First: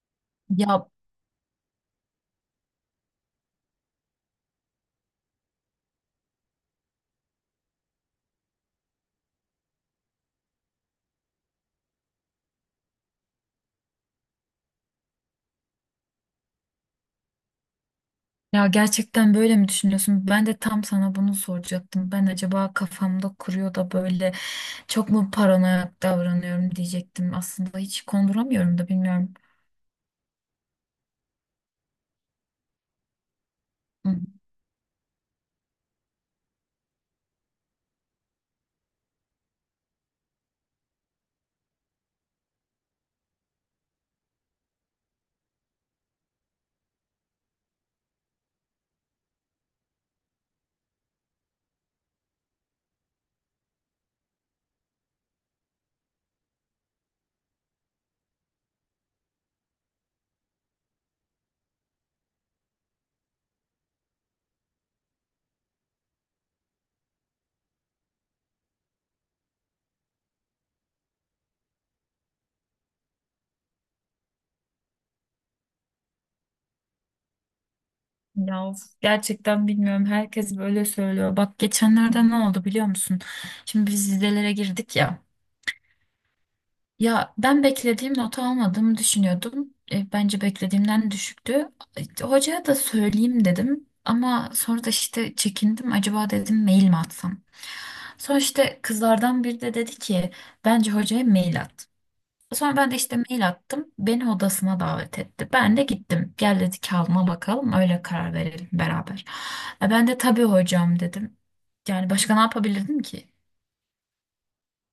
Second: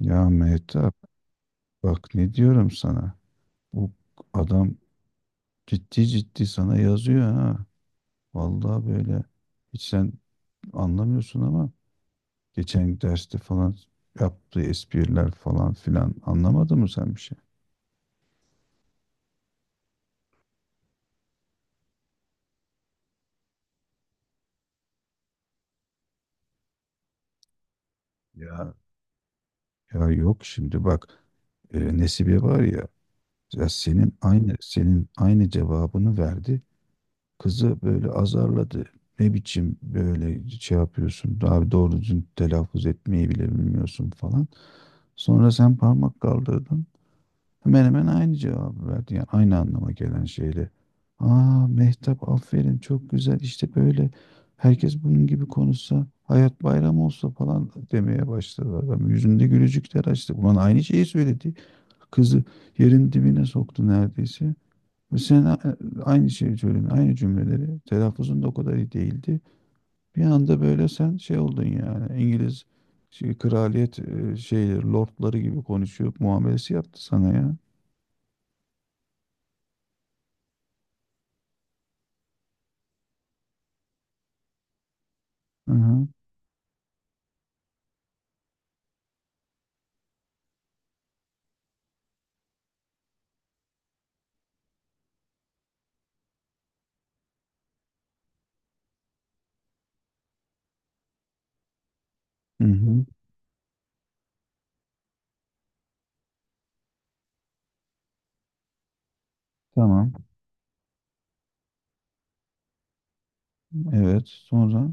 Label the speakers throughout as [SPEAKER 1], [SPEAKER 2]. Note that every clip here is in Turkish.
[SPEAKER 1] Ya
[SPEAKER 2] Ya
[SPEAKER 1] Mehtap, bak ne diyorum sana. Bu adam ciddi ciddi sana yazıyor ha. Vallahi böyle. Hiç sen anlamıyorsun ama geçen derste falan yaptığı espriler falan filan anlamadın mı sen bir şey?
[SPEAKER 2] ya gerçekten böyle mi düşünüyorsun? Ben de tam sana bunu soracaktım. Ben acaba kafamda kuruyor da böyle çok mu paranoyak davranıyorum diyecektim. Aslında hiç
[SPEAKER 1] Ya
[SPEAKER 2] konduramıyorum da bilmiyorum.
[SPEAKER 1] ya yok şimdi bak, Nesibe var ya, ya
[SPEAKER 2] Hı.
[SPEAKER 1] senin aynı senin aynı cevabını verdi. Kızı böyle azarladı. Ne biçim böyle şey yapıyorsun? Abi doğru düzgün telaffuz etmeyi bile bilmiyorsun falan. Sonra sen parmak kaldırdın. Hemen hemen aynı cevabı verdi. Yani aynı anlama gelen şeyle. Aa Mehtap, aferin, çok güzel, işte böyle herkes bunun gibi konuşsa hayat bayram olsa falan demeye başladı adam. Yüzünde gülücükler açtı. Ulan aynı şeyi söyledi. Kızı yerin dibine soktu neredeyse. Sen aynı şeyi söyledin, aynı cümleleri. Telaffuzun da o kadar iyi değildi. Bir anda böyle sen şey oldun yani İngiliz şey, kraliyet şeyleri, lordları gibi konuşuyor muamelesi yaptı sana ya.
[SPEAKER 2] Ya of, gerçekten bilmiyorum. Herkes böyle söylüyor. Bak geçenlerde ne oldu biliyor musun? Şimdi biz vizelere girdik ya.
[SPEAKER 1] Hı hı.
[SPEAKER 2] Ya ben beklediğim notu almadığımı düşünüyordum. Bence beklediğimden düşüktü. Hocaya da söyleyeyim dedim. Ama sonra da işte çekindim. Acaba dedim mail mi atsam? Sonra işte kızlardan biri de dedi ki bence hocaya mail at.
[SPEAKER 1] Hı
[SPEAKER 2] Sonra ben de
[SPEAKER 1] hı.
[SPEAKER 2] işte mail attım. Beni odasına davet etti. Ben de gittim. Gel dedi kağıdına bakalım öyle karar verelim beraber. Ben
[SPEAKER 1] Tamam.
[SPEAKER 2] de tabii hocam dedim. Yani başka ne yapabilirdim ki?
[SPEAKER 1] Evet. Sonra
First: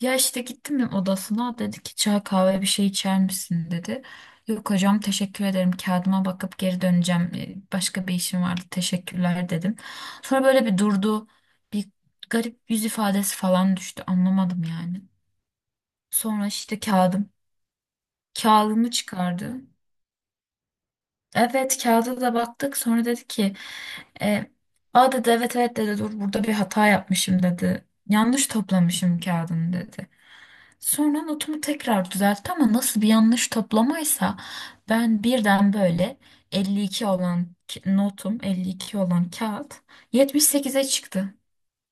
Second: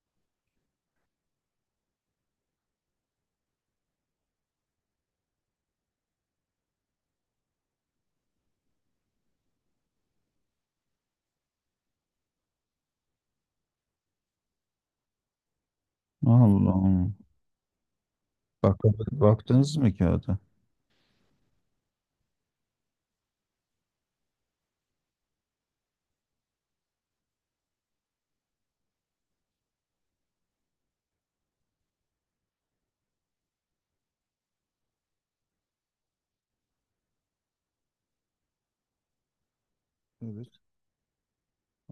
[SPEAKER 2] Ya işte gittim odasına dedi ki çay kahve bir şey içer misin dedi. Yok hocam teşekkür ederim kağıdıma bakıp geri döneceğim. Başka bir işim vardı teşekkürler dedim. Sonra böyle bir durdu bir garip yüz ifadesi falan düştü anlamadım yani.
[SPEAKER 1] Allah
[SPEAKER 2] Sonra işte
[SPEAKER 1] Allah. Bak,
[SPEAKER 2] kağıdımı çıkardı.
[SPEAKER 1] baktınız mı kağıda?
[SPEAKER 2] Evet kağıda da baktık sonra dedi ki e, aa dedi evet evet dedi dur burada bir hata yapmışım dedi. Yanlış toplamışım kağıdını dedi. Sonra notumu tekrar düzeltti ama nasıl bir yanlış toplamaysa ben birden böyle 52 olan notum 52 olan kağıt
[SPEAKER 1] Evet.
[SPEAKER 2] 78'e çıktı.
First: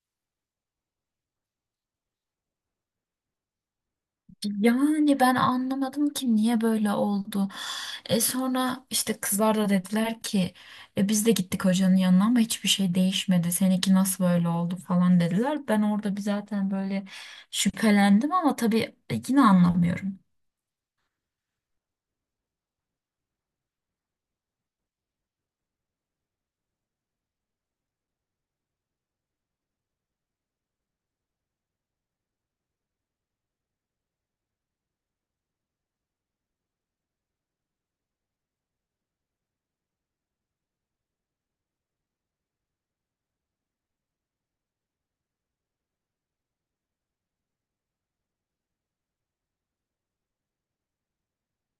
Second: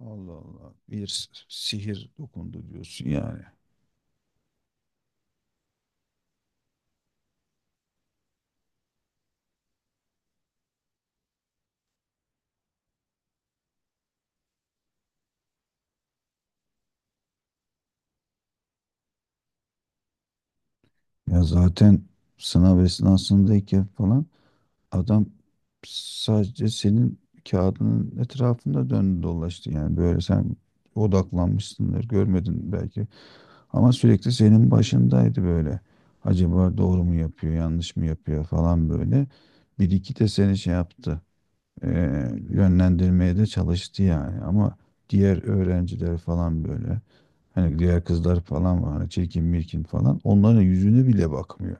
[SPEAKER 1] Allah Allah. Bir sihir dokundu diyorsun yani.
[SPEAKER 2] Yani ben anlamadım ki niye böyle oldu. E sonra işte kızlar da dediler ki e biz de gittik hocanın yanına ama hiçbir şey değişmedi. Seninki nasıl böyle oldu falan dediler. Ben orada bir zaten böyle şüphelendim ama tabii yine anlamıyorum.
[SPEAKER 1] Ya zaten sınav esnasındayken falan adam sadece senin kağıdının etrafında döndü dolaştı, yani böyle sen odaklanmışsındır, görmedin belki ama sürekli senin başındaydı, böyle acaba doğru mu yapıyor yanlış mı yapıyor falan, böyle bir iki de seni şey yaptı, yönlendirmeye de çalıştı yani. Ama diğer öğrenciler falan, böyle hani diğer kızlar falan var hani, çirkin mirkin falan, onların yüzüne bile bakmıyor.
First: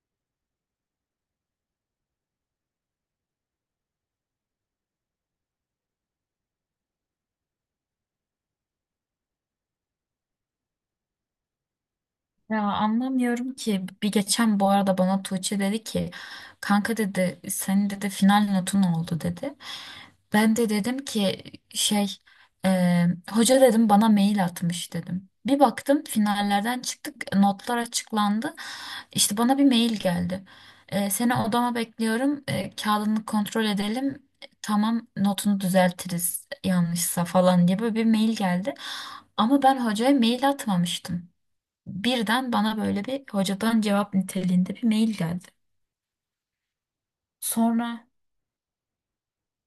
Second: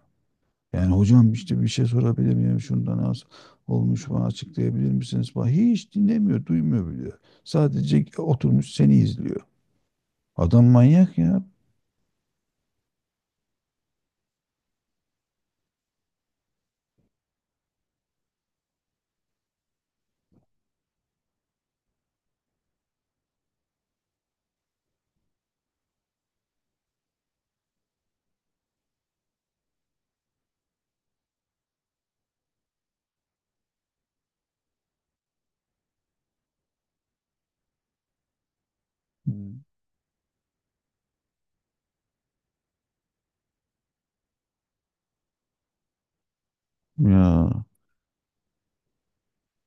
[SPEAKER 1] Yani hocam işte bir şey sorabilir miyim? Şundan az olmuş, bana açıklayabilir misiniz? Falan. Hiç dinlemiyor, duymuyor bile. Sadece oturmuş seni izliyor. Adam manyak ya.
[SPEAKER 2] Ya anlamıyorum ki bir geçen bu arada bana Tuğçe dedi ki kanka dedi senin dedi final notun oldu dedi. Ben de dedim ki şey e, hoca dedim bana mail atmış dedim. Bir baktım finallerden çıktık notlar açıklandı. İşte bana bir mail geldi. Seni odama bekliyorum, kağıdını kontrol edelim. Tamam notunu düzeltiriz yanlışsa falan diye böyle bir mail geldi. Ama ben hocaya mail atmamıştım. Birden bana böyle bir hocadan cevap niteliğinde bir mail geldi.
[SPEAKER 1] Ya
[SPEAKER 2] Sonra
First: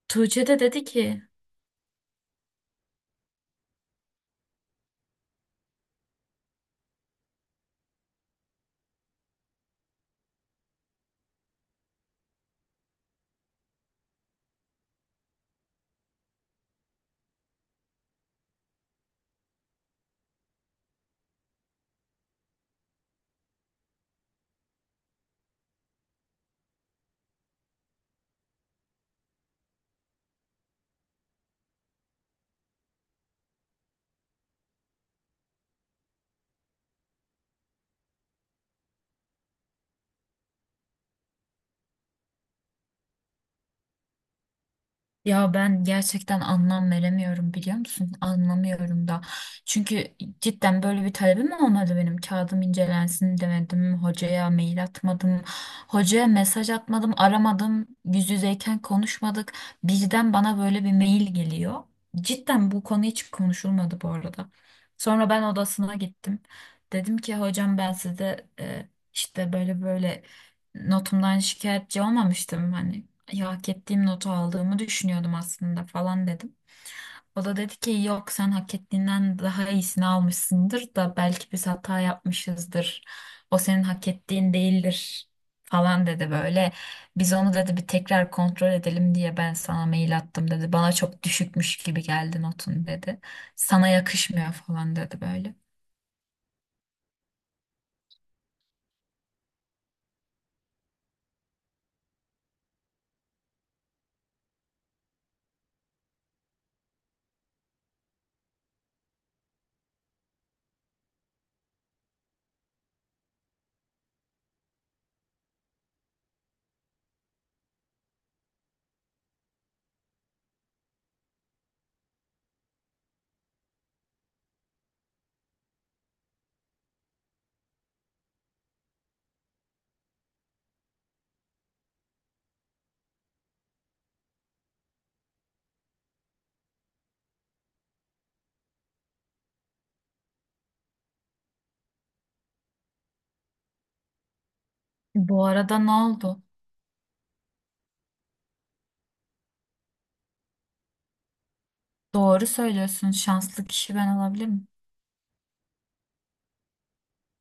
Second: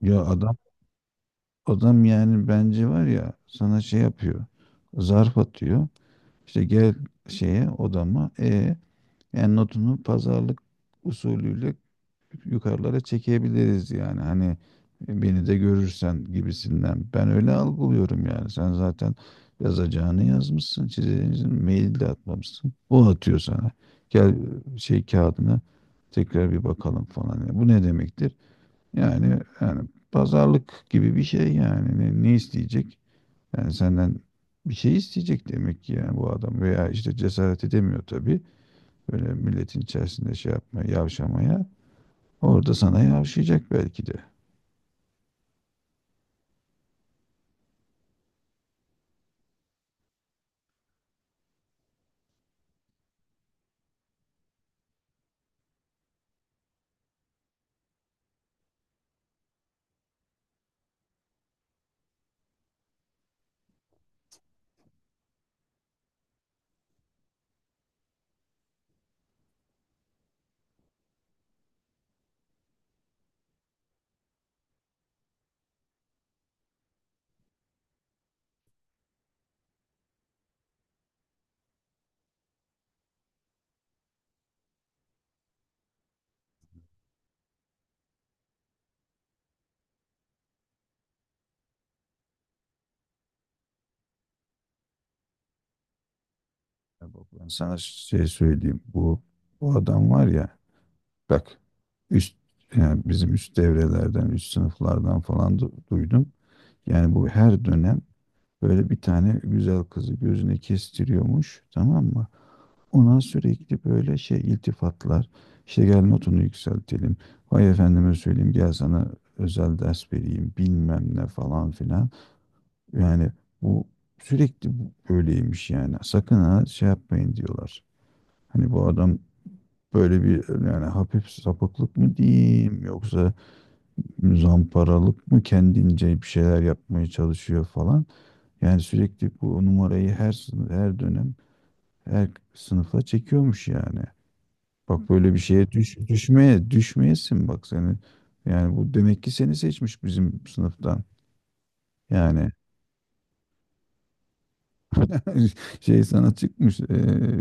[SPEAKER 1] Ya
[SPEAKER 2] Tuğçe
[SPEAKER 1] adam
[SPEAKER 2] de dedi ki
[SPEAKER 1] adam yani bence var ya, sana şey yapıyor. Zarf atıyor. İşte gel şeye, odama. E yani notunu pazarlık usulüyle yukarılara çekebiliriz yani hani, "E, beni de görürsen" gibisinden. Ben öyle algılıyorum yani. Sen zaten yazacağını yazmışsın, çizeceğini, mail de atmamışsın. O atıyor sana. Gel, şey, kağıdına tekrar bir bakalım falan. Yani bu ne demektir? Yani pazarlık gibi bir şey yani. Ne, ne isteyecek? Yani senden bir şey isteyecek demek ki yani, bu adam. Veya işte cesaret edemiyor tabii. Böyle milletin içerisinde şey yapmaya, yavşamaya. Orada sana yavşayacak belki de.
[SPEAKER 2] ya ben gerçekten anlam veremiyorum biliyor musun? Anlamıyorum da. Çünkü cidden böyle bir talebim olmadı benim. Kağıdım incelensin demedim. Hocaya mail atmadım. Hocaya mesaj atmadım. Aramadım. Yüz yüzeyken konuşmadık. Birden bana böyle bir mail geliyor. Cidden bu konu hiç konuşulmadı bu arada. Sonra ben odasına gittim. Dedim ki hocam ben size işte böyle böyle notumdan şikayetçi olmamıştım. Hani ya hak ettiğim notu aldığımı düşünüyordum aslında falan dedim. O da dedi ki yok sen hak ettiğinden daha iyisini almışsındır da belki biz hata yapmışızdır. O senin hak ettiğin değildir falan dedi böyle. Biz onu dedi bir tekrar kontrol edelim diye ben sana mail attım dedi. Bana çok düşükmüş gibi geldi notun dedi. Sana yakışmıyor falan dedi böyle.
[SPEAKER 1] Ya bak, ben sana şey söyleyeyim. Bu adam var ya bak, üst, yani bizim üst devrelerden, üst sınıflardan falan duydum. Yani bu her dönem böyle bir tane güzel kızı gözüne kestiriyormuş, tamam mı? Ona sürekli böyle şey, iltifatlar. İşte gel notunu yükseltelim. Vay efendime söyleyeyim, gel sana özel ders vereyim, bilmem ne falan filan. Yani bu sürekli böyleymiş yani. Sakın ha şey yapmayın diyorlar. Hani bu adam böyle bir yani hafif sapıklık mı diyeyim, yoksa zamparalık mı, kendince bir şeyler yapmaya çalışıyor falan. Yani sürekli bu numarayı her sınıf, her dönem, her sınıfa çekiyormuş yani. Bak böyle bir
[SPEAKER 2] Bu
[SPEAKER 1] şeye
[SPEAKER 2] arada ne oldu?
[SPEAKER 1] düşmeye düşmeyesin bak seni. Yani bu demek ki seni seçmiş bizim sınıftan.
[SPEAKER 2] Doğru
[SPEAKER 1] Yani
[SPEAKER 2] söylüyorsun. Şanslı kişi ben olabilirim.
[SPEAKER 1] şey sana çıkmış,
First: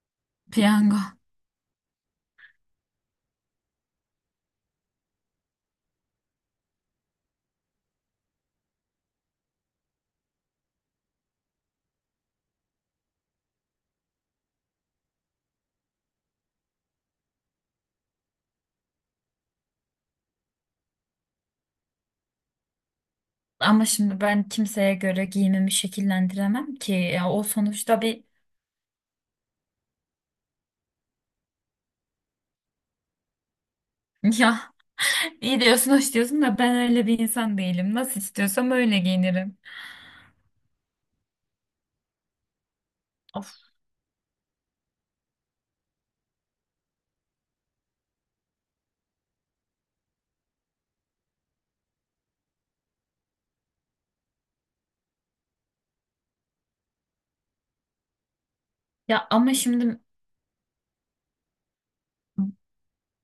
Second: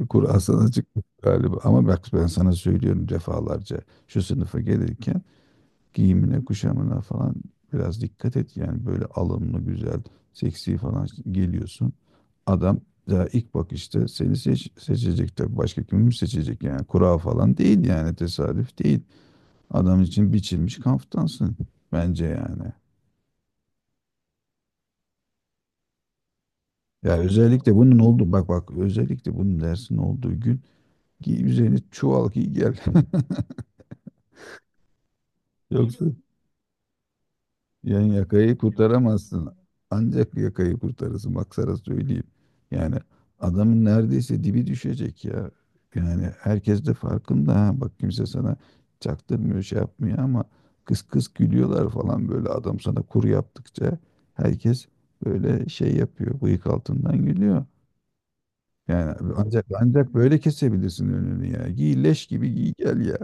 [SPEAKER 1] kura sana
[SPEAKER 2] Piyango.
[SPEAKER 1] çıkmış galiba. Ama bak ben sana söylüyorum defalarca. Şu sınıfa gelirken giyimine, kuşamına falan biraz dikkat et. Yani böyle alımlı, güzel, seksi falan geliyorsun. Adam daha ilk bakışta seni seçecek tabii. Başka kimi seçecek yani? Kura falan değil yani, tesadüf değil. Adam için biçilmiş kaftansın bence yani.
[SPEAKER 2] Ama şimdi ben kimseye göre giyimimi şekillendiremem ki.
[SPEAKER 1] Ya
[SPEAKER 2] Ya o
[SPEAKER 1] özellikle bunun
[SPEAKER 2] sonuçta bir
[SPEAKER 1] oldu, bak bak özellikle bunun dersin olduğu gün giy, üzerini çuval giy gel.
[SPEAKER 2] ya iyi diyorsun
[SPEAKER 1] Yoksa
[SPEAKER 2] hoş diyorsun da ben öyle bir insan değilim.
[SPEAKER 1] yani
[SPEAKER 2] Nasıl
[SPEAKER 1] yakayı
[SPEAKER 2] istiyorsam öyle
[SPEAKER 1] kurtaramazsın.
[SPEAKER 2] giyinirim.
[SPEAKER 1] Ancak yakayı kurtarırsın. Bak sana söyleyeyim. Yani
[SPEAKER 2] Of.
[SPEAKER 1] adamın neredeyse dibi düşecek ya. Yani herkes de farkında ha. Bak kimse sana çaktırmıyor, şey yapmıyor, ama kıs kıs gülüyorlar falan, böyle adam sana kuru yaptıkça herkes böyle şey yapıyor. Bıyık altından gülüyor. Yani
[SPEAKER 2] Ya ama
[SPEAKER 1] ancak
[SPEAKER 2] şimdi
[SPEAKER 1] ancak böyle kesebilirsin önünü ya. Giy leş gibi giy gel ya.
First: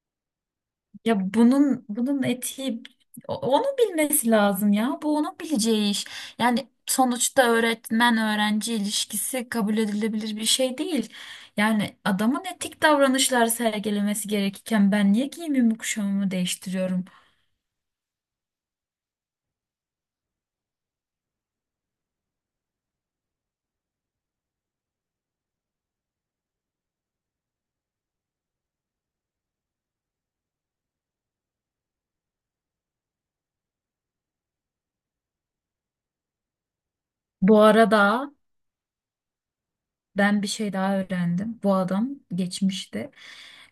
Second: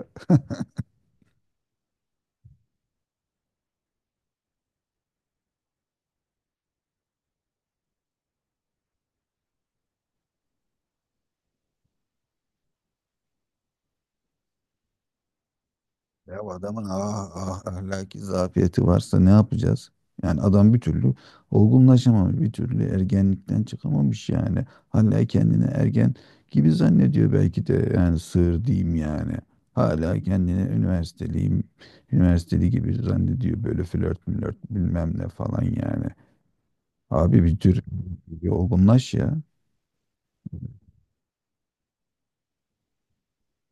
[SPEAKER 2] ya bunun etiği onu bilmesi lazım ya. Bu onun bileceği iş. Yani sonuçta öğretmen öğrenci ilişkisi kabul edilebilir bir şey değil. Yani adamın etik davranışlar sergilemesi gerekirken ben niye giyimimi kuşamımı
[SPEAKER 1] Ya bu adamın
[SPEAKER 2] değiştiriyorum?
[SPEAKER 1] ahlaki zafiyeti varsa ne yapacağız? Yani adam bir türlü olgunlaşamamış, bir türlü ergenlikten çıkamamış yani. Hala kendini ergen gibi zannediyor belki de, yani sığır diyeyim yani. Hala kendini üniversiteli gibi zannediyor, böyle flört mülört bilmem ne falan yani. Abi
[SPEAKER 2] Bu arada
[SPEAKER 1] bir olgunlaş ya.
[SPEAKER 2] ben bir şey daha öğrendim. Bu adam geçmişte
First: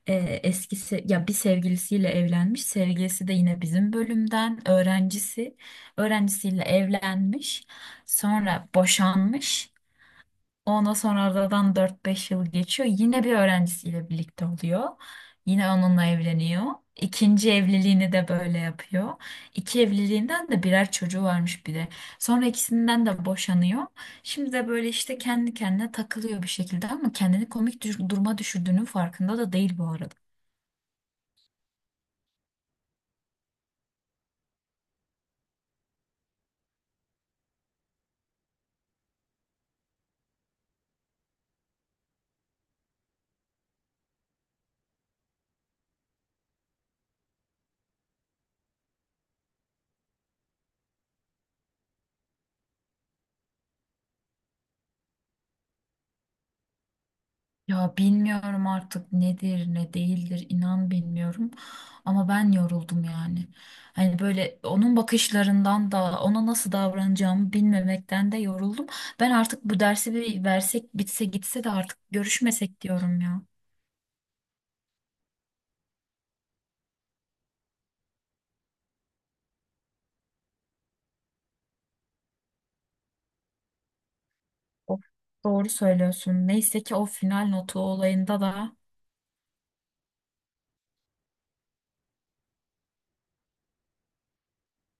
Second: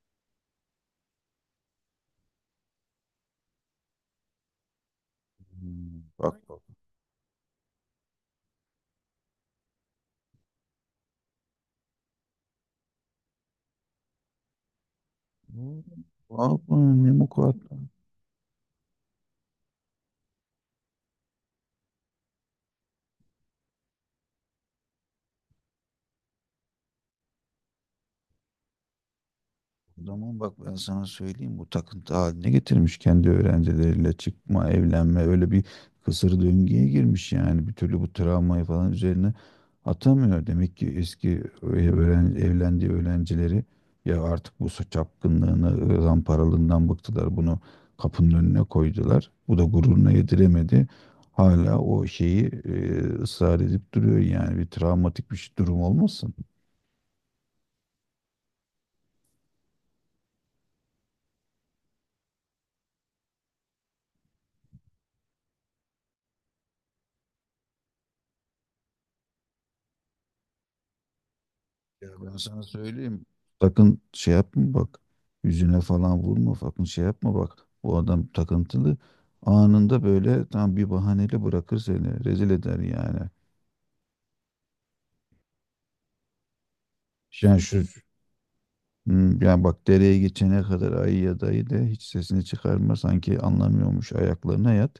[SPEAKER 2] e, eski ya bir sevgilisiyle evlenmiş. Sevgilisi de yine bizim bölümden öğrencisi.
[SPEAKER 1] Hmm. Bak.
[SPEAKER 2] Öğrencisiyle evlenmiş. Sonra boşanmış. Ondan sonra aradan 4-5 yıl geçiyor. Yine bir öğrencisiyle birlikte oluyor. Yine
[SPEAKER 1] Hmm,
[SPEAKER 2] onunla evleniyor.
[SPEAKER 1] Vallahi ne
[SPEAKER 2] İkinci
[SPEAKER 1] mukadder.
[SPEAKER 2] evliliğini de böyle yapıyor. İki evliliğinden de birer çocuğu varmış bir de. Sonra ikisinden de boşanıyor. Şimdi de böyle işte kendi kendine takılıyor bir şekilde ama kendini komik duruma düşürdüğünün farkında da değil bu
[SPEAKER 1] O
[SPEAKER 2] arada.
[SPEAKER 1] zaman bak, ben sana söyleyeyim, bu takıntı haline getirmiş kendi öğrencileriyle çıkma, evlenme, öyle bir kısır döngüye girmiş yani, bir türlü bu travmayı falan üzerine atamıyor. Demek ki evlendiği öğrencileri ya artık bu çapkınlığını, zamparalığından bıktılar, bunu kapının önüne koydular. Bu da gururuna yediremedi. Hala o şeyi ısrar edip duruyor yani, bir travmatik bir durum olmasın.
[SPEAKER 2] Ya bilmiyorum artık nedir ne değildir inan bilmiyorum ama ben yoruldum yani. Hani böyle onun bakışlarından da ona nasıl davranacağımı bilmemekten de yoruldum. Ben artık bu dersi bir versek bitse gitse de artık
[SPEAKER 1] Ya ben sana
[SPEAKER 2] görüşmesek diyorum
[SPEAKER 1] söyleyeyim.
[SPEAKER 2] ya.
[SPEAKER 1] Sakın şey yapma bak. Yüzüne falan vurma. Sakın şey yapma bak. Bu adam takıntılı. Anında böyle tam bir bahaneyle bırakır seni. Rezil eder yani.
[SPEAKER 2] Of, doğru söylüyorsun. Neyse ki o final
[SPEAKER 1] Yani
[SPEAKER 2] notu
[SPEAKER 1] şu,
[SPEAKER 2] olayında da
[SPEAKER 1] Yani bak, dereye geçene kadar ayı ya dayı de, hiç sesini çıkarma, sanki anlamıyormuş ayaklarına yat,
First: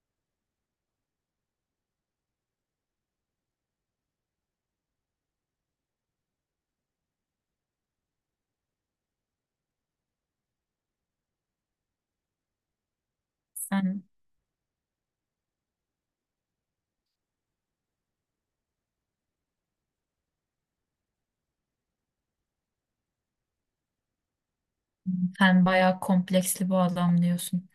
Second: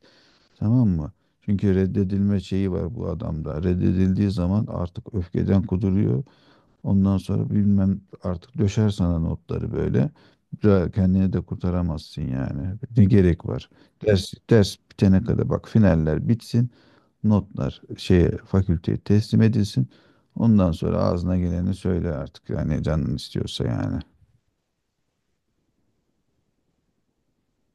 [SPEAKER 1] tamam mı? Çünkü reddedilme şeyi var bu adamda. Reddedildiği zaman artık öfkeden kuduruyor. Ondan sonra bilmem artık, döşer sana notları böyle. Kendini de kurtaramazsın yani. Ne gerek var?
[SPEAKER 2] sen
[SPEAKER 1] Ders bitene kadar bak, finaller bitsin. Notlar şeye, fakülteye teslim edilsin. Ondan sonra ağzına geleni söyle artık. Yani canın istiyorsa yani.
[SPEAKER 2] sen bayağı kompleksli bu adam diyorsun.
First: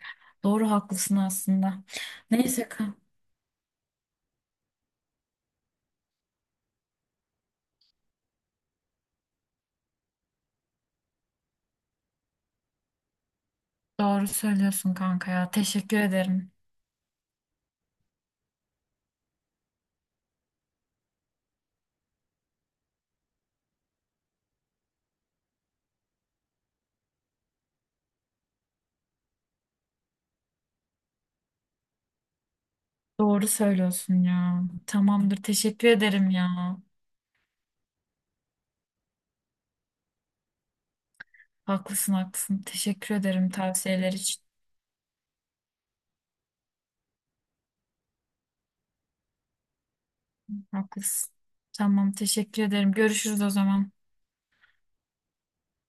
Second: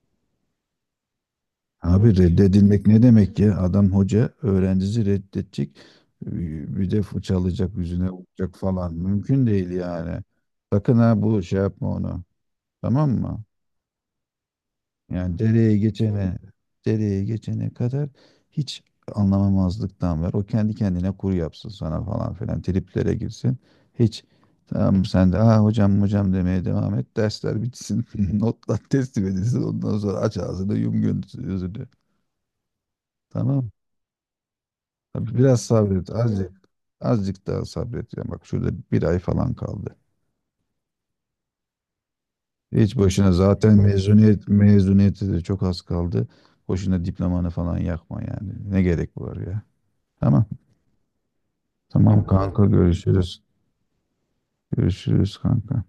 [SPEAKER 2] Doğru haklısın aslında.
[SPEAKER 1] Abi
[SPEAKER 2] Neyse ki
[SPEAKER 1] reddedilmek ne demek ya? Adam hoca, öğrencisi reddedecek. Bir de fırçalayacak, yüzüne vuracak falan. Mümkün değil yani. Sakın ha bu şey yapma onu. Tamam mı?
[SPEAKER 2] doğru söylüyorsun kanka
[SPEAKER 1] Yani
[SPEAKER 2] ya. Teşekkür ederim.
[SPEAKER 1] dereye geçene kadar hiç anlamamazlıktan ver. O kendi kendine kur yapsın sana falan filan. Triplere girsin. Hiç, tamam, sen de ah hocam hocam demeye devam et. Dersler bitsin. Notlar teslim edilsin. Ondan sonra aç ağzını yum gözünü.
[SPEAKER 2] Doğru
[SPEAKER 1] Tamam.
[SPEAKER 2] söylüyorsun ya.
[SPEAKER 1] Tabii.
[SPEAKER 2] Tamamdır.
[SPEAKER 1] Biraz
[SPEAKER 2] Teşekkür
[SPEAKER 1] sabret.
[SPEAKER 2] ederim
[SPEAKER 1] Azıcık,
[SPEAKER 2] ya.
[SPEAKER 1] azıcık daha sabret. Ya bak şurada bir ay falan kaldı.
[SPEAKER 2] Haklısın haklısın.
[SPEAKER 1] Hiç
[SPEAKER 2] Teşekkür
[SPEAKER 1] boşuna
[SPEAKER 2] ederim
[SPEAKER 1] zaten
[SPEAKER 2] tavsiyeler için.
[SPEAKER 1] mezuniyeti de çok az kaldı. Boşuna diplomanı falan yakma yani. Ne gerek var ya? Tamam.
[SPEAKER 2] Haklısın. Tamam
[SPEAKER 1] Tamam
[SPEAKER 2] teşekkür
[SPEAKER 1] kanka,
[SPEAKER 2] ederim. Görüşürüz
[SPEAKER 1] görüşürüz.
[SPEAKER 2] o zaman.
[SPEAKER 1] Görüşürüz kanka.